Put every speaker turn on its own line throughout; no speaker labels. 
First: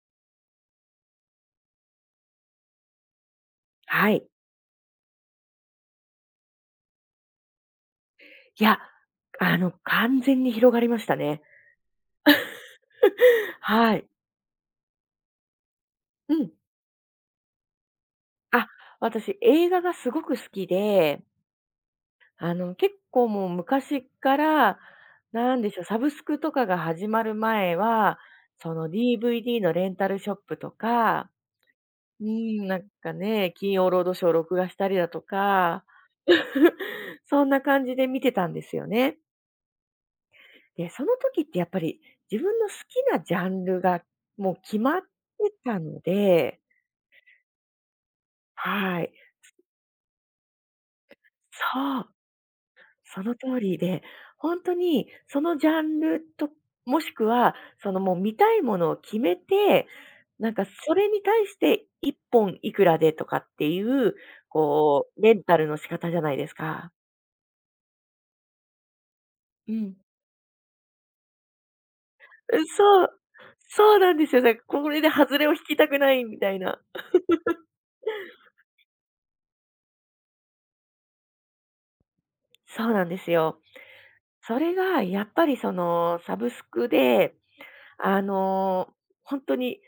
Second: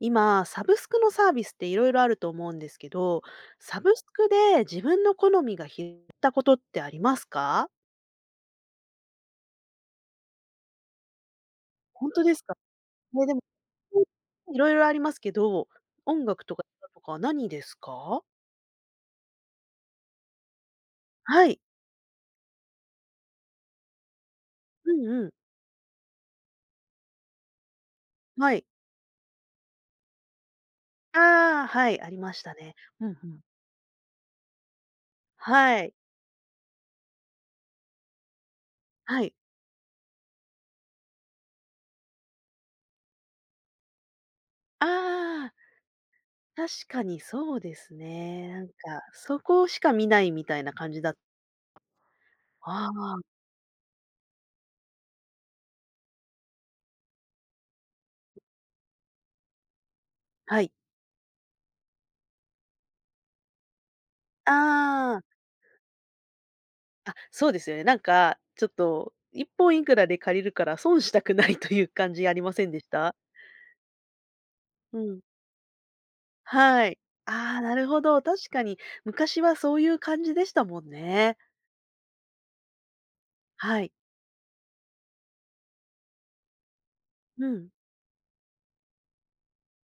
今、サブスクのサービスっていろいろあると思うんですけど、サブス
はい。
クで自分の好みが広がったことってありますか？
いや、完全に広がりましたね。
本当ですか？ね、でも、
はい。
いろいろありますけど、音
う
楽
ん。
とか映画とか何ですか？
あ、私、映画がすごく好きで、
はい。
結構もう昔から、
うんうん。
なんでしょう、サブスクとかが始まる前は、
はい。
その DVD のレンタルショップとか、
ああ、はい、あり
う
ましたね。うんうん。
金曜ロードショーを録画したりだと
は
か、
い。
そんな感じで見てたんですよね。
はい。
で、その時ってやっぱり自分の好きなジャンルがもう決
あ
まって
あ、
たので、
確かにそうですね。なんか、
はい。
そこしか見ないみたいな感じだ
そう、
あ
そ
あ、
の通りで、本当にそのジャンルと、もしくはそのもう見たいものを決めて、なん
は
か
い。
それに対して一本いくらでとかっていう、こ
ああ。
うレンタルの仕方じゃないですか。
あ、そうですよね。なんか、ちょっと、一
う
本いく
ん。
らで借りるから損したくないという感じありませ
う、
んでし
そう、
た？
そうなんですよ。だからこ
う
れで
ん。
外れを引きたくないみたいな。
はい。ああ、なるほど、確かに昔はそういう感じでしたもんね。
そうなんですよ。
はい。
それがやっぱりそのサブスクで、
うん。
あの、ほんに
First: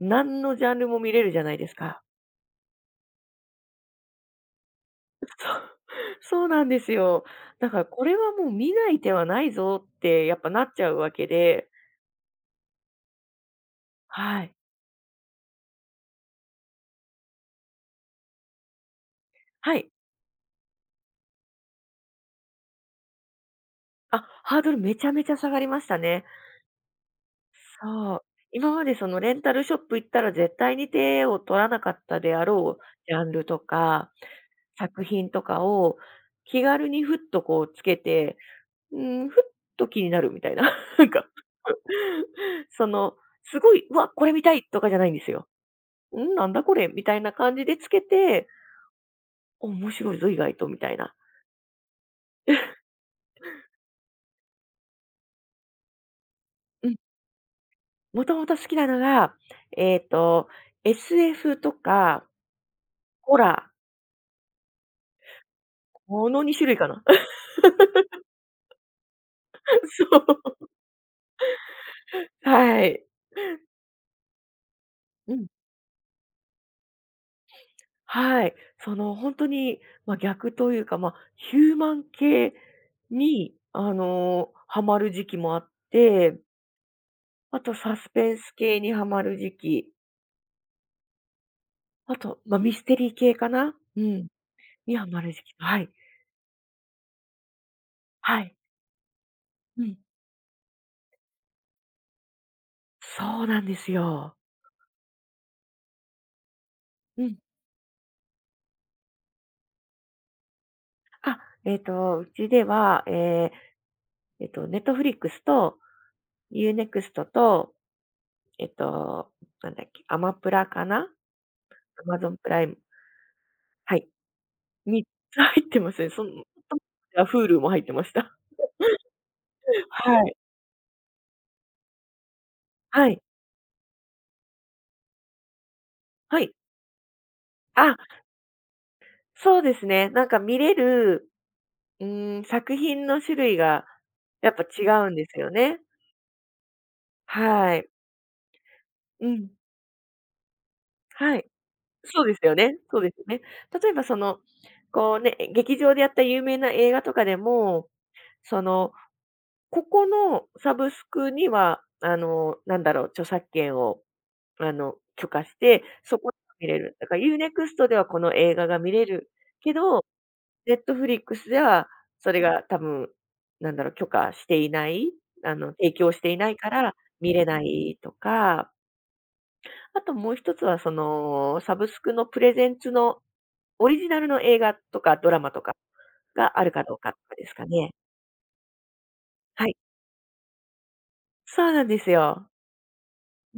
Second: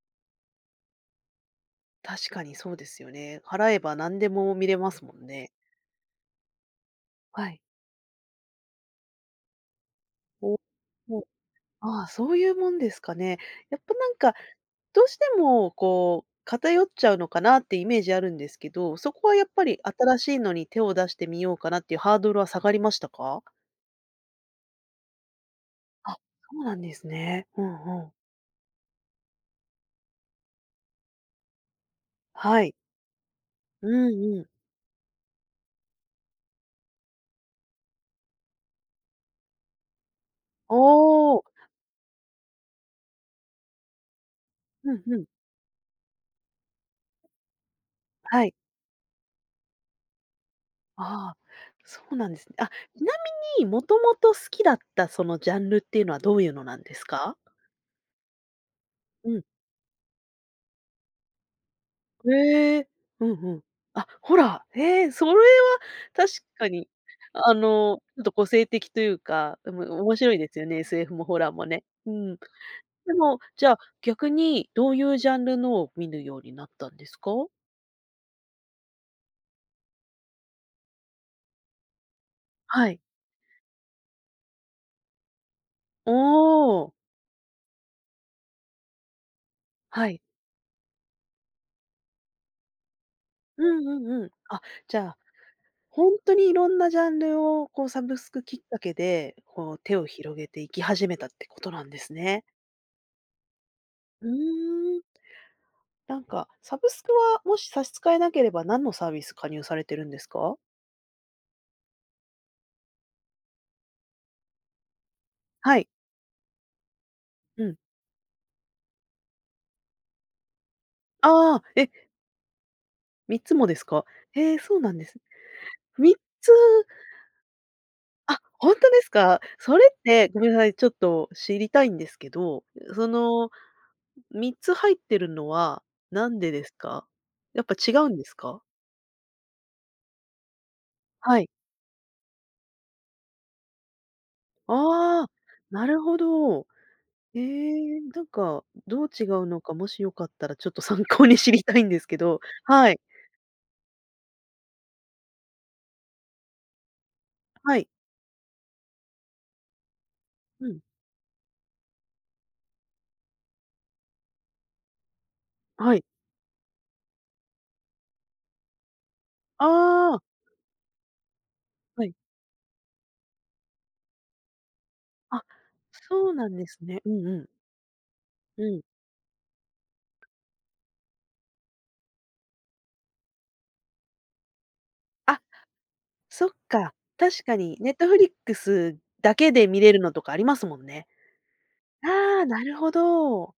何のジャンルも見れるじゃないですか。
確かにそうですよね。払えば何でも見れますもん ね。
そう、そうなんですよ。
はい。
だからこれはもう見ない手はないぞってやっぱなっちゃうわ
お。
けで、
ああ、そういうもんですかね。やっぱなんか、
はい。
どうしてもこう、偏っちゃうのかなってイメージあるんですけど、そこはやっぱ
は
り
い。
新しいのに手を出してみようかなっていうハードルは下がりましたか？
あ、ハードルめちゃめちゃ下がりました
あ、
ね。
そうなんですね。うんうん。
そう。今までそのレンタルショップ行ったら絶対に手を取らなかったであ
はい。
ろうジャンルと
う
か、
んうん。
作品とかを気軽にふっとこうつけて、うふっと気になるみたいな。
お お。
その、すごい、うわ、これ見たいとか
う
じゃ
ん
ないん
う
で
ん。
すよ。なんだこれみたいな感じでつけ
は
て、
い。
お面白いぞ意外とみたいな。
ああ、そうなんですね。あ、ちなみに、もともと好きだったそのジャンルっていうのはどういうのなん
う
で
ん。
すか？
もともと好きなの
う
が、
ん。
えっと、SF とか、
ええ、うん
ホ
うん。
ラ
あ、ほら、へえ、それは
ー、こ
確
の2
か
種類
に、
かな。
あの、ちょっと個性的というか、でも面白いで
そう。
すよね、SF もホラーもね。うん。
はい。
でも、じゃあ、逆にどういうジ
う
ャン
ん。
ルのを見るようになったんですか？
はい。その、本当に、まあ、逆というか、ヒューマン系
はい。
に、ハマる時期もあっ
お
て、
お、
あとサスペンス系にハマる時期、
はい。
あと、ま、ミステリー系か
う
な？
んう
う
んう
ん、
ん。あ、じ
に
ゃ
ハ
あ、
マる時期、はい、
ほんとにいろんなジャンルをこうサブス
は
ク
い。
きっかけで、こう
う
手
ん。
を広げていき始めたってことなんですね。
そうなんです
う
よ。
ーん。なんか、サブスク
うん。
はもし差し支えなければ何のサービス加入されてるんですか？
あ、うちでは、Netflix
は
と
い。
Unext
う
と、
ん。
えっと、なんだっけ、アマプラかな
ああ、え、
？Amazon プライム、
3つもです
は
か？
い、
へえー、そうなん
3
です。
つ入ってますね。
3
その、
つ、
あ、Hulu も入ってました。
あ、本当ですか？それっ
は
て、
い、
ごめんなさい、ちょっと知りたいんですけど、そ
はい、
の3つ入ってるのはなん
は
で
い。
ですか？やっぱ違
あ、
うんですか？
そうですね、なんか見れる、
はい。
作品の種類がやっぱ違うん
あ
で
あ、
すよね。
なるほど。え
はい。
え、なんか、どう違
う
う
ん。
のか、もしよかったらちょっと参考に
はい。
知りたいんですけ
そうで
ど。
すよね。
は
そ
い。
うですよね。例えばその、こうね、劇場でやった有名な映画とかで
は
も、
い。
その、ここの
う
サ
ん。
ブスクには、著作権を、許可して、
はい。
そこで見れる。だからユーネクストではこの映画が見れるけど、
ああ、
Netflix では、
はい。
それが多分、許可していない、
あ、
提供し
そ
て
う
い
な
な
ん
い
で
か
す
ら
ね。うん
見
うん。
れないと
う
か、
ん。
あともう一つはその、サブスクのプレゼンツのオリジナルの映画とかドラ
あ、
マとか
そっ
があるか
か。
どうかとか
確
です
か
か
に
ね。
ネットフリックスだけ
は
で
い。
見れるのとかありますもんね。
そうなんです
ああ、
よ。
なるほど。
う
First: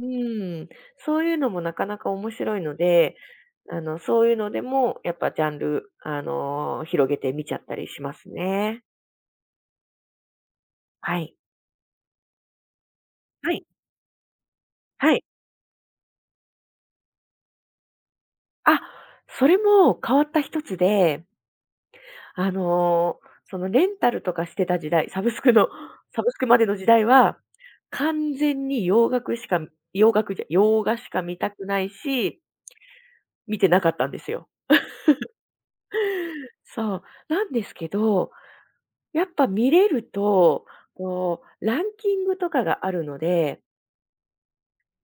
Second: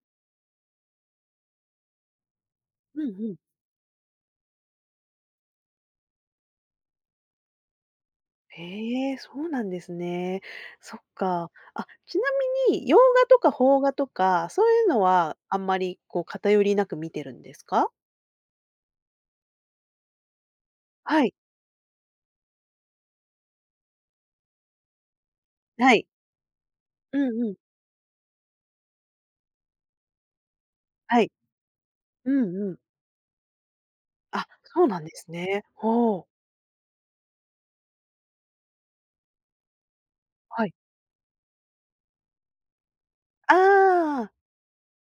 ん。そういうのもなかなか面白いの
うん
で、
うん。
そういうのでもやっぱジャンル、広げて見ちゃったりしますね。
へえ、そうなんですね。そっ
はい。
か。あ、ちなみに洋画とか
はい。
邦画とか、そういうの
はい。
はあんまりこう偏りなく見てるんですか？
あ、それも変わった一つ
は
で、
い、
あの、そのレンタルとかしてた時代、
はい。
サブスクまでの時代
う
は、
んうん。
完全に洋楽しか洋楽じゃ洋画し
は
か
い。
見たくない
う
し、
んうん。
見てなかったんです
あ、
よ。
そうなんですね。ほう。
そう、なんですけど、やっぱ見れる
は
と、
い。
こう、ランキングとかがあるの
あ
で、
あ。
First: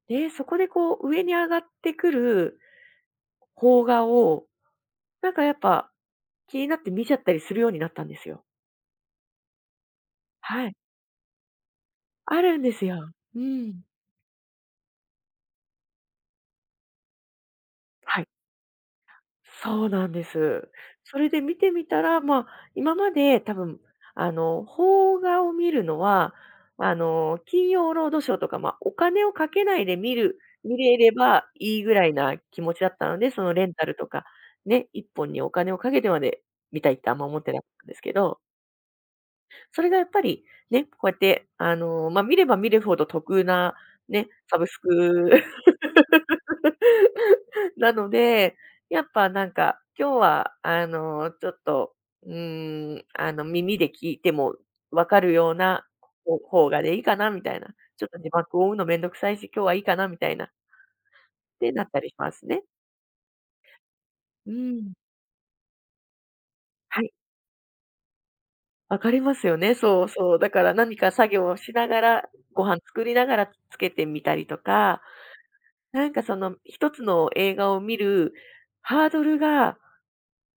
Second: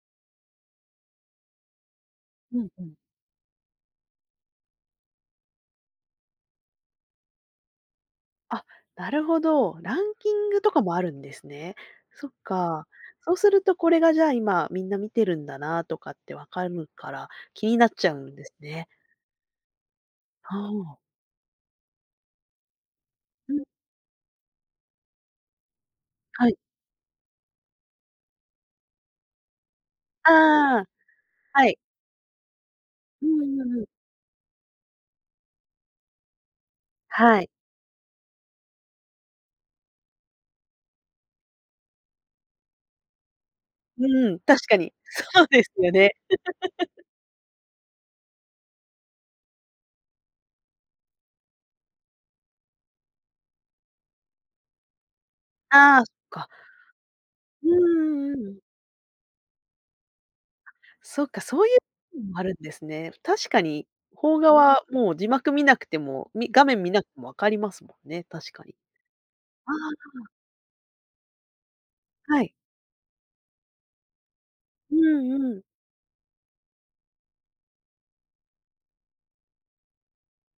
で、そこでこう上に上がってくる
うんうん。
邦画を、なんかやっぱ気になって見ちゃったりするようになったんですよ。
あ、なるほど。ランキング
は
と
い。
かもあるんですね。そっ
あるんです
か。
よ。
そう
う
すると
ん。
これがじゃあ今みんな見てるんだなとかってわかるから、気になっちゃう
はい、
んですね。
そうなんで
あ
す。
あ。
それで見てみたら、今まで
う
多
ん、
分、邦画を見るのは、
はい。
金曜ロードショーとか、まあ、お金をかけないで見
ああ、
れれば
はい。
いいぐらいな気持ちだったの
う
で、その
んう
レン
んう
タ
ん。
ルとか、ね、一本にお金をかけてまで見たいってあんま思
は
っ
い。
てなかったんですけど、それがやっぱりね、こうやって、見れば見るほど得なね、
うん、
サ
確
ブ
か
ス
に。
ク
そうですよね。
なので、やっぱなんか、今日はあの、ちょっと、うーん、あの、耳で聞いても分かるような、
ああ、そっか。
方がでいいかなみたい
う
な。
ん
ちょっと字
うんうん。
幕を追うのめんどくさいし、今日はいいかなみたいな、っ
そっか、そうい
て
う
なったりしま
のもあ
す
るん
ね。
ですね。確かに、邦画
う
は
ん。
もう字幕見なくても、み画面見な
は
く
い、
てもわかりますもんね、確かに。
分かりますよ
あ
ね。そう
あ、
そう。だから何か作業をしながら、
はい。
ご飯作りながらつけてみたりと
う
か、
んうん。
なんかその一つの映画を見るハードルが、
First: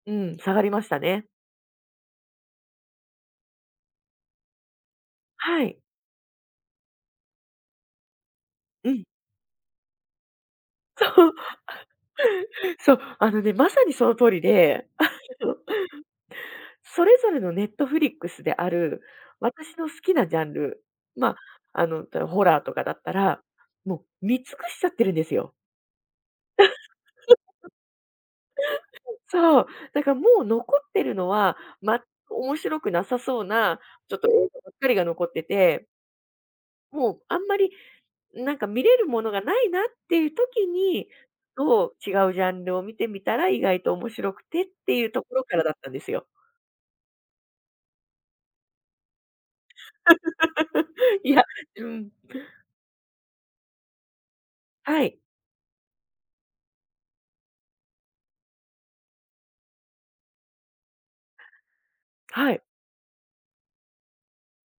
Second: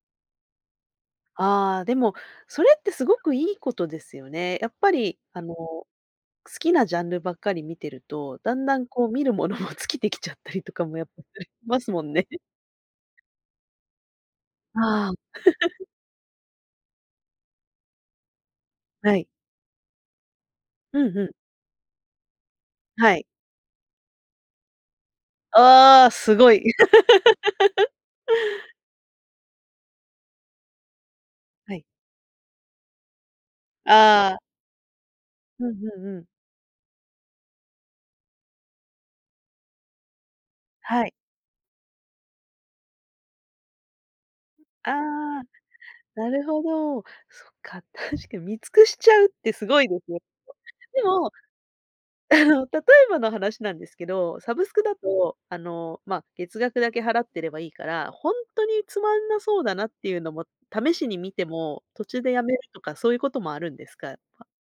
うん、下がりましたね。
ああ、でも、それってすごくいいことですよね。やっぱり、あの、
はい。
好きなジャンルばっかり見てると、だんだん
うん。
こう見るものも 尽きてきちゃったりとかもやっぱするますもんね。
そう、あのね、まさにその通りで、
あ
そうそれぞれのネットフリックスである、
あ、はい。
私の好きなジャンル、
うんうん。
まあ、ホラーとかだった
はい。
ら、もう見尽くしちゃってるんですよ。
ああ、すごい。
そう、だからもう残ってるのは、
はい。
ま、面白くなさそうな、ちょっと
ああ、
映画ばっかりが残って
うん
て、
うんうん。
もうあんまり、なんか見れるものがないなっていう時
は
に、
い。
と、違うジャンルを見てみたら意外と面白くてっ
あ
ていうとこ
あ、
ろからだったんですよ。
なるほど。そっか、確かに見尽くしちゃうってすごいですね。で
い
も
や、うん。
例えばの話なんですけど、サブスクだ
はい、
と、あの、まあ、月額だけ払ってればいいから、ほんとにつまんなそうだなっていうのも試しに見ても、途中でやめ
は
る
い。
とかそういうこともあるんですか？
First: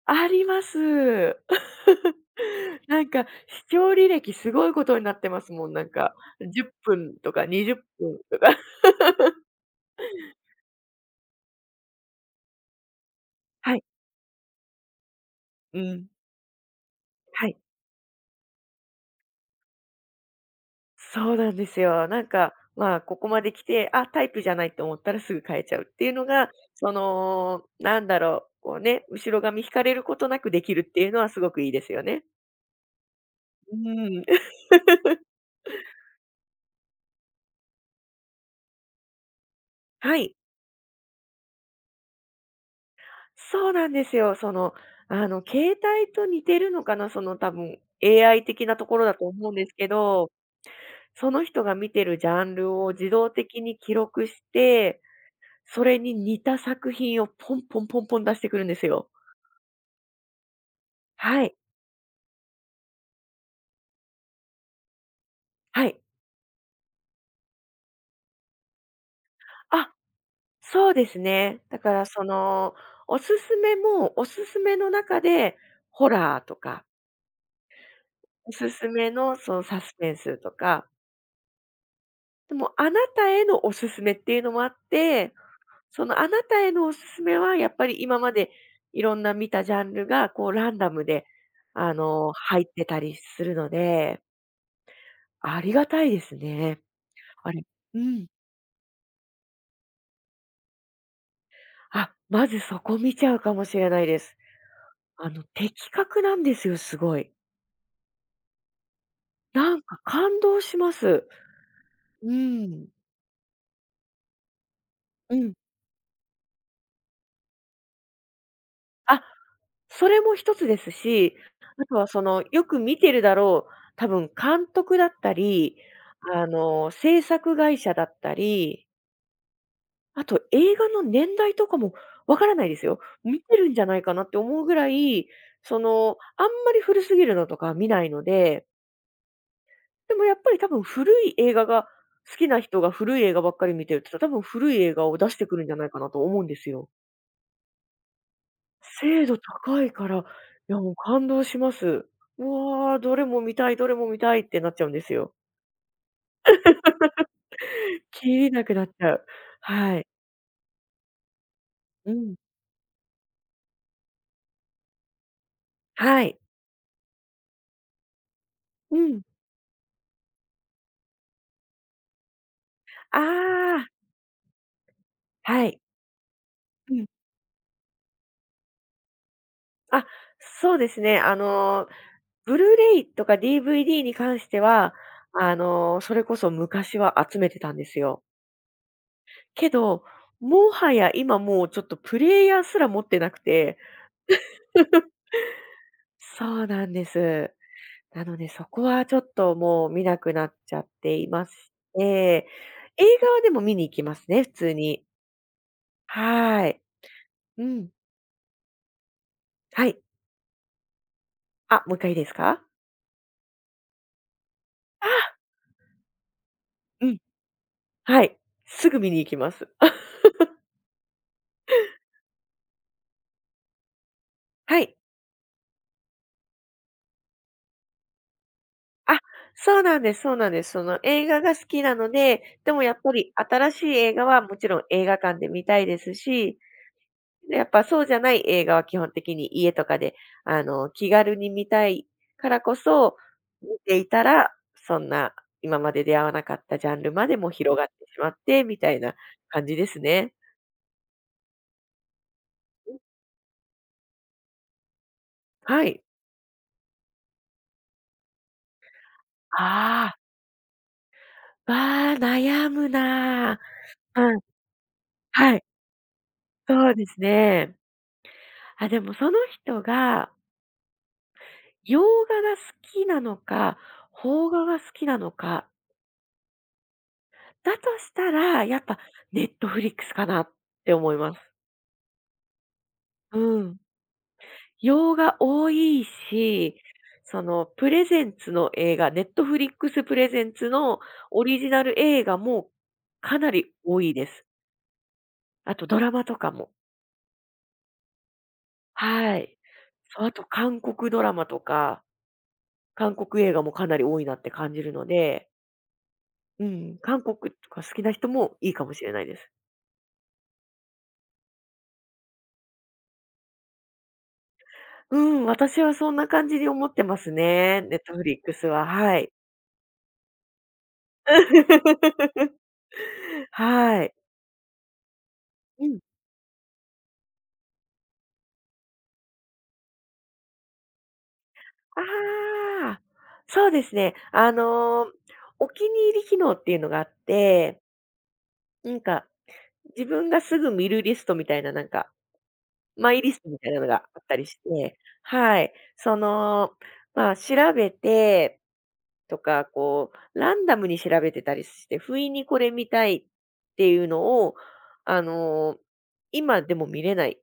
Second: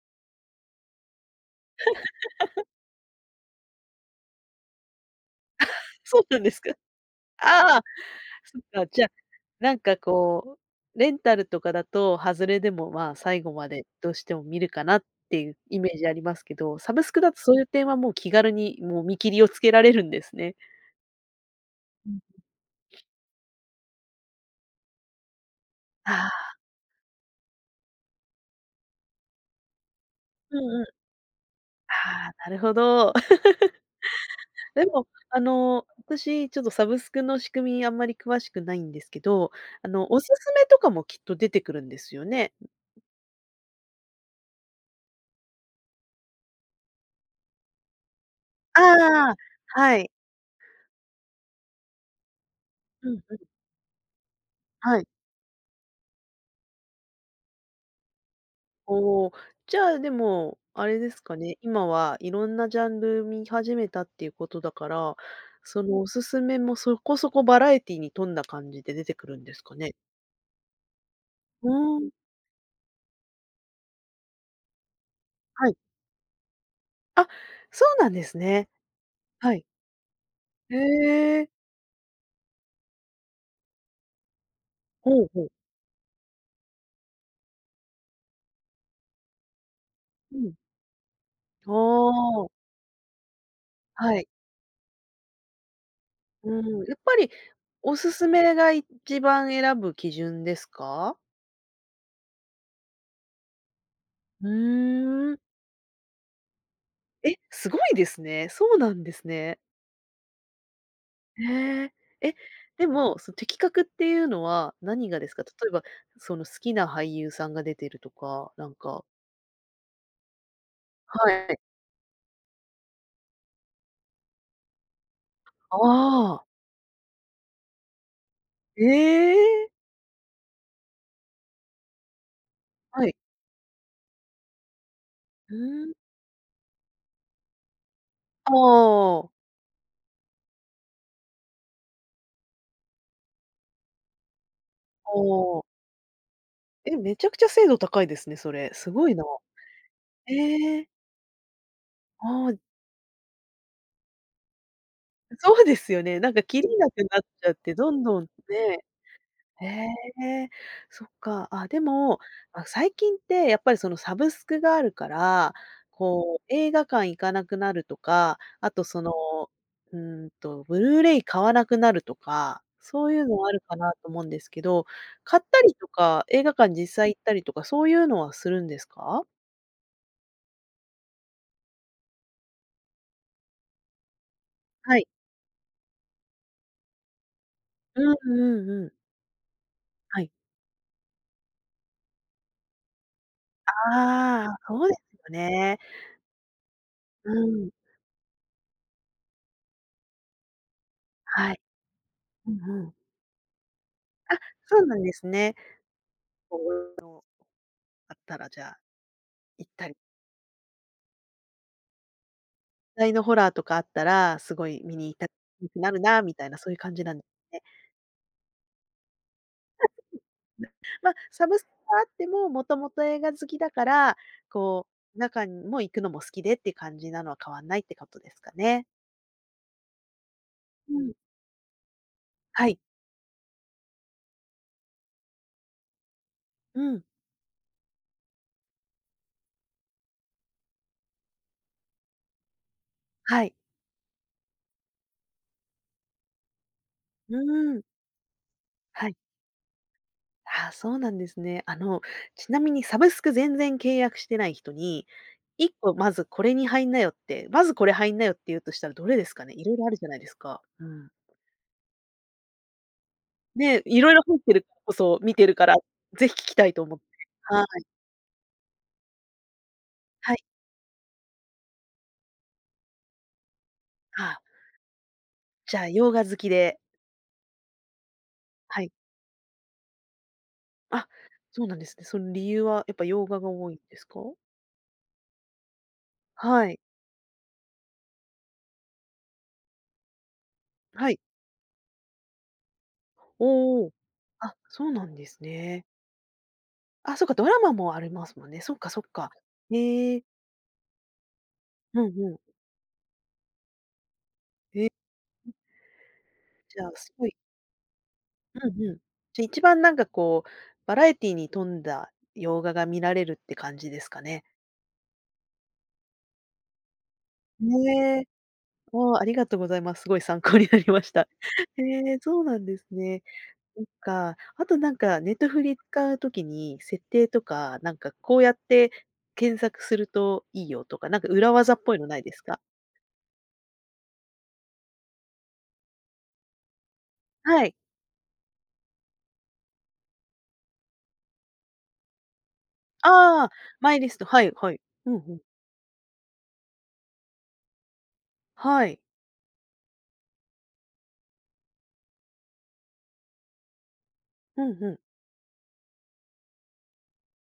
あります。なんか、視聴履歴すごいことになってますもん、なん か。
そうなんです
10
か？
分と か20
ああ、
分とか。
そっ か、じゃ、なんかこう、レンタルとかだと、外れでも、まあ、最後ま
はい。
でどうしても見るかなっていうイ
う
メージ
ん。
ありますけど、サブスクだと
は
そ
い。
ういう点はもう気軽にもう見切りをつけられるんですね。
そうなんですよ。
うん。
なんか、まあ、ここまで来て、あ、タイプじゃないと思ったらすぐ変えちゃうってい
あ
うのが、
あ、
こうね、後ろ髪引かれることなく
う
でき
ん
る
う
っ
ん。
ていうのはすごくいいですよね。
ああ、なるほど。
うん。
でも、あの、私ちょっとサブスクの仕組みあんまり詳しくないんですけど、あの、
は
おす
い。
すめとかもきっと出てくるんですよね。
そうなんですよ。携帯と似てるのかな、その多分 AI 的なところだと
ああ、
思うんですけ
はい。
ど、その人が見てるジャンルを
う
自
ん
動
うん、
的に記録し
は
て、
い。
それに似た作品をポンポンポンポン出してくるんですよ。
おお、じゃあ、でも、あれですか
は
ね、
い。
今はいろんなジャンル見始めたっていうことだから、そ
は
の
い。
おすすめもそこそこバラエティに富んだ感じで出てくるんですか
あ、
ね？
そうですね。
う
だか
ー
ら
ん、
その、おすすめも、おすすめの中で、
はい。
ホラーとか、
あ、そうなんです
お
ね。
すすめのそ
は
の
い。
サスペンスと
へ
か、
え。
でもあなたへのおすすめっていうのもあっ
ほう
て、
ほう。
そのあなたへのおすすめは、やっぱり今までいろんな見たジャンルが、
う
こう
ん。
ランダムで、
ああ、
入ってたりするの
は
で、
い。
ありがたいです
うん、
ね。
やっぱり
あれ
お
う
すす
ん。
めが一番選ぶ基準ですか？
あ、まずそこ見ちゃうかもしれないです。
う
あ
ーん。
の、的確なんですよ、すごい。
え、すごいですね。そうなんですね。
なんか感動します。
へえ。
う
え、で
ん。
も、その的確っていうのは何がです
う
か？例
ん。
えば、その好きな俳優さんが出てるとか、なんか
あ、それも一つですし、
はい。
あとはその、よく見てるだろう、多分監督だったり、
ああ、
制作会社だったり、
ええ。
あと映画の年代とかもわからないですよ。
はい。
見てるんじゃないかなって思うぐらい、
う
そ
ん。
の、あんまり古すぎるのとか見ないの
あ
で、
あ、
でもやっぱり多分古い映画が好きな人が古い映画ばっかり見てると、多分古い映画
あ
を出してくるんじ
あ。
ゃないかなと思うんですよ。
え、めちゃくちゃ精度高いですね、それ。すごいな。
精度高いから、い
え
や
え。
もう感動します。う
ああ。
わー、どれも見たい、どれも見たいってなっちゃうんですよ。
そうですよね。なんかきりなくなっちゃって、どんどん
きりなく
ね。
なっちゃう。
へ
はい。
え、そっか。あ、で
う
も、
ん。
あ、最近ってやっぱりそのサブスクがあるから、
は
こ
い。
う映画館行かなくなるとか、あと
う
その、
ん。
うーんと、ブルーレイ買わなくなるとか、そうい
あ
うのあるか
あ、
なと思うんですけど、買った
は
り
い。
とか、映画館実
うん。
際行ったりとか、そういうのはするんですか？
あ、そうですね。ブルーレイとか DVD に関しては、
はい。
それこそ昔は集めてたんです
うん
よ。
うんうん。
けど、
はい。
もはや今もうちょっとプレイヤーすら持ってなくて、
ああ、そうですよね。
そうなんで
う
す。
ん。
なのでそこはちょっともう見なくなっちゃっていまし
はい。
て、
うんうん。
映画はでも見に行きます
あ、
ね、普通
そうなん
に。
ですね。こ
はい。
うの
うん。
あったら、じゃあ、行っ
は
たり
い。あ、もう一回いいですか？
実際のホラーとかあったら、すごい見
あ、
に行きたくなるなみたいな、そういう感じ
う
なん
ん、
ですね。
はい。すぐ見に行きます。
まあ、サブスクがあっても、もともと映画好きだから、
は
こ
い。
う、中にも行くのも好きでっていう感じなのは変わんないってことですかね。
あ、そうなんですそうなんです。その
うん。
映画が好きなので、
は
で
い。
もやっぱり新しい映画はもちろん映画館で見たいですし、
うん。
で、やっぱそうじゃない映画は基本的に家とかで、気軽に見たいからこそ、
はい。
見ていたら、そんな今まで出会わなかったジャンルま
う
でも
ー
広
ん。
がってしまってみたい
は
な
い。
感じですね。
ああ、そうなんですね。あの、ちなみにサブスク全然契約してない人に、1
は
個
い。
まずこれに入んなよって、まずこれ入んなよって言うとしたらどれですかね？いろいろあるじゃ
あ
ないですか。うん。
あ、わあ、悩むなあ。
ね、いろいろ
う
入っ
ん、
てるからこそ見てる
はい、
から、ぜひ聞きたいと
そう
思って。
です
は
ね。
い。
あ、でもその人が
はい。
洋画が好きなのか、
ああ、
邦画が好きなのか、
じゃあ洋画好きで
だとしたら、や
は
っ
い。
ぱネットフリックスかなって
あ、
思います。
そうなんですね。その理由はやっぱ洋
う
画が多いん
ん。
ですか？
洋画多い
は
し、
い。
そのプレゼンツの映画、ネットフリックスプレゼンツの
はい。
オリジナル映画もかなり
おお。
多いです。
あ、そうなんです
あ
ね。
とドラマとかも。
あ、そっか、ドラマもありますもんね。そっかそっか。
はい。
へえ。
そう、あと韓国ドラマと
う
か、
んうん。
韓国映画もかなり多いなって感じ
え、
るので、う
じゃあ、
ん、
す
韓
ごい
国とか好きな人も
う
いい
ん
か
う
も
ん。
しれないで
じゃ、
す。
一番なんかこう、バラエティに富んだ洋画が見られるって感じですかね？
うん、私はそんな感じに思ってますね、
ねえ。
Netflix は、
おお、
は
あ
い。
りがとうございます。すごい参考になりました。へえ、そう なんですね。そっ
はい。
か。あとなんかネットフリ
うん。
使う時に、設定とか、なんかこうやって検索するといいよとか、なんか裏技っぽいのないですか？
ああ、そうですね。お気に入り機能っていうのがあっ
はい。
て、なんか、自分がすぐ見るリストみたいな、マイリス
あ
ト
あ、
みたいなの
マイ
が
リス
あっ
ト、
た
は
り
い
し
はい。
て、
うんうん。
はい。その、まあ、調べて
はい。
とか、こう、ランダムに調べてたりして、不意にこれ見たいっていうのを、
うんうん。
あの、今でも見れない。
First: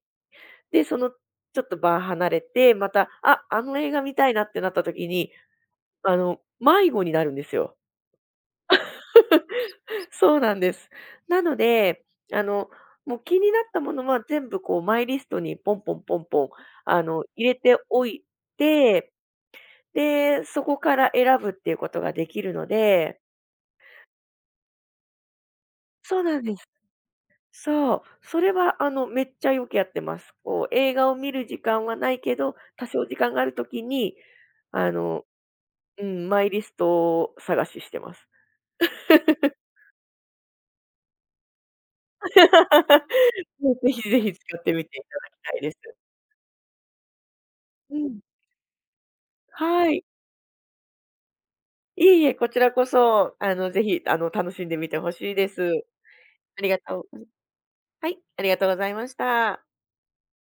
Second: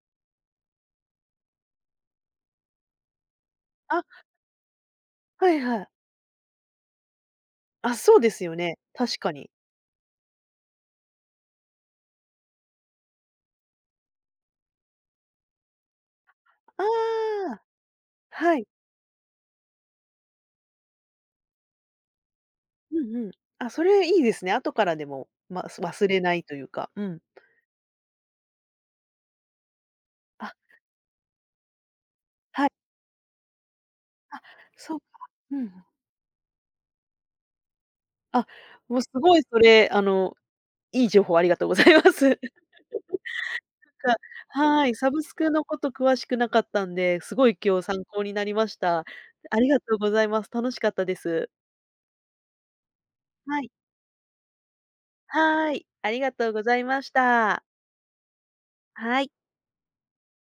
で、その、ちょっと場離れて、また、あ、あの映画見
あ、
たいなってなった時に、
はいはい。
迷子になるんですよ。
あ、そうですよね。確かに。
そうなんです。なので、あの、もう気になったものは全部こうマイリストにポンポンポンポン、
あ
入れ
あ、
ておい
はい。
て、で、そこから選ぶっていうことができるの
うん
で
うん。あ、それいいですね。後からでも、ま、す忘れ
そう
な
な
い
ん
と
で
いう
す。
か、うん。
そう、それはあの、めっちゃよくやってます。
あ、
こう、映画を見る時間はないけど、
はい。
多少時間があるときに、
あ、
あ
そうか。
の、
うん
うん、マイリストを探ししてます。
あ、もうすごいそれ、あの、いい情報ありがとうございます。
ぜひ
か
ぜひ使ってみ
はい、
ていた
サブ
だ
スク
きたい
の
で
こ
す。
と詳しくなかったんで、すごい今日
う
参
ん。
考になりました。ありが
は
とう
い。
ございます。楽しかったです。
いえいえ、こちらこそ、
はい。
ぜひ、楽しんでみてほしいで
はい、
す。
ありがとう
あ
ご
り
ざ
が
いま
と
し
う
た。
はい、ありがとうございまし
はい。
た。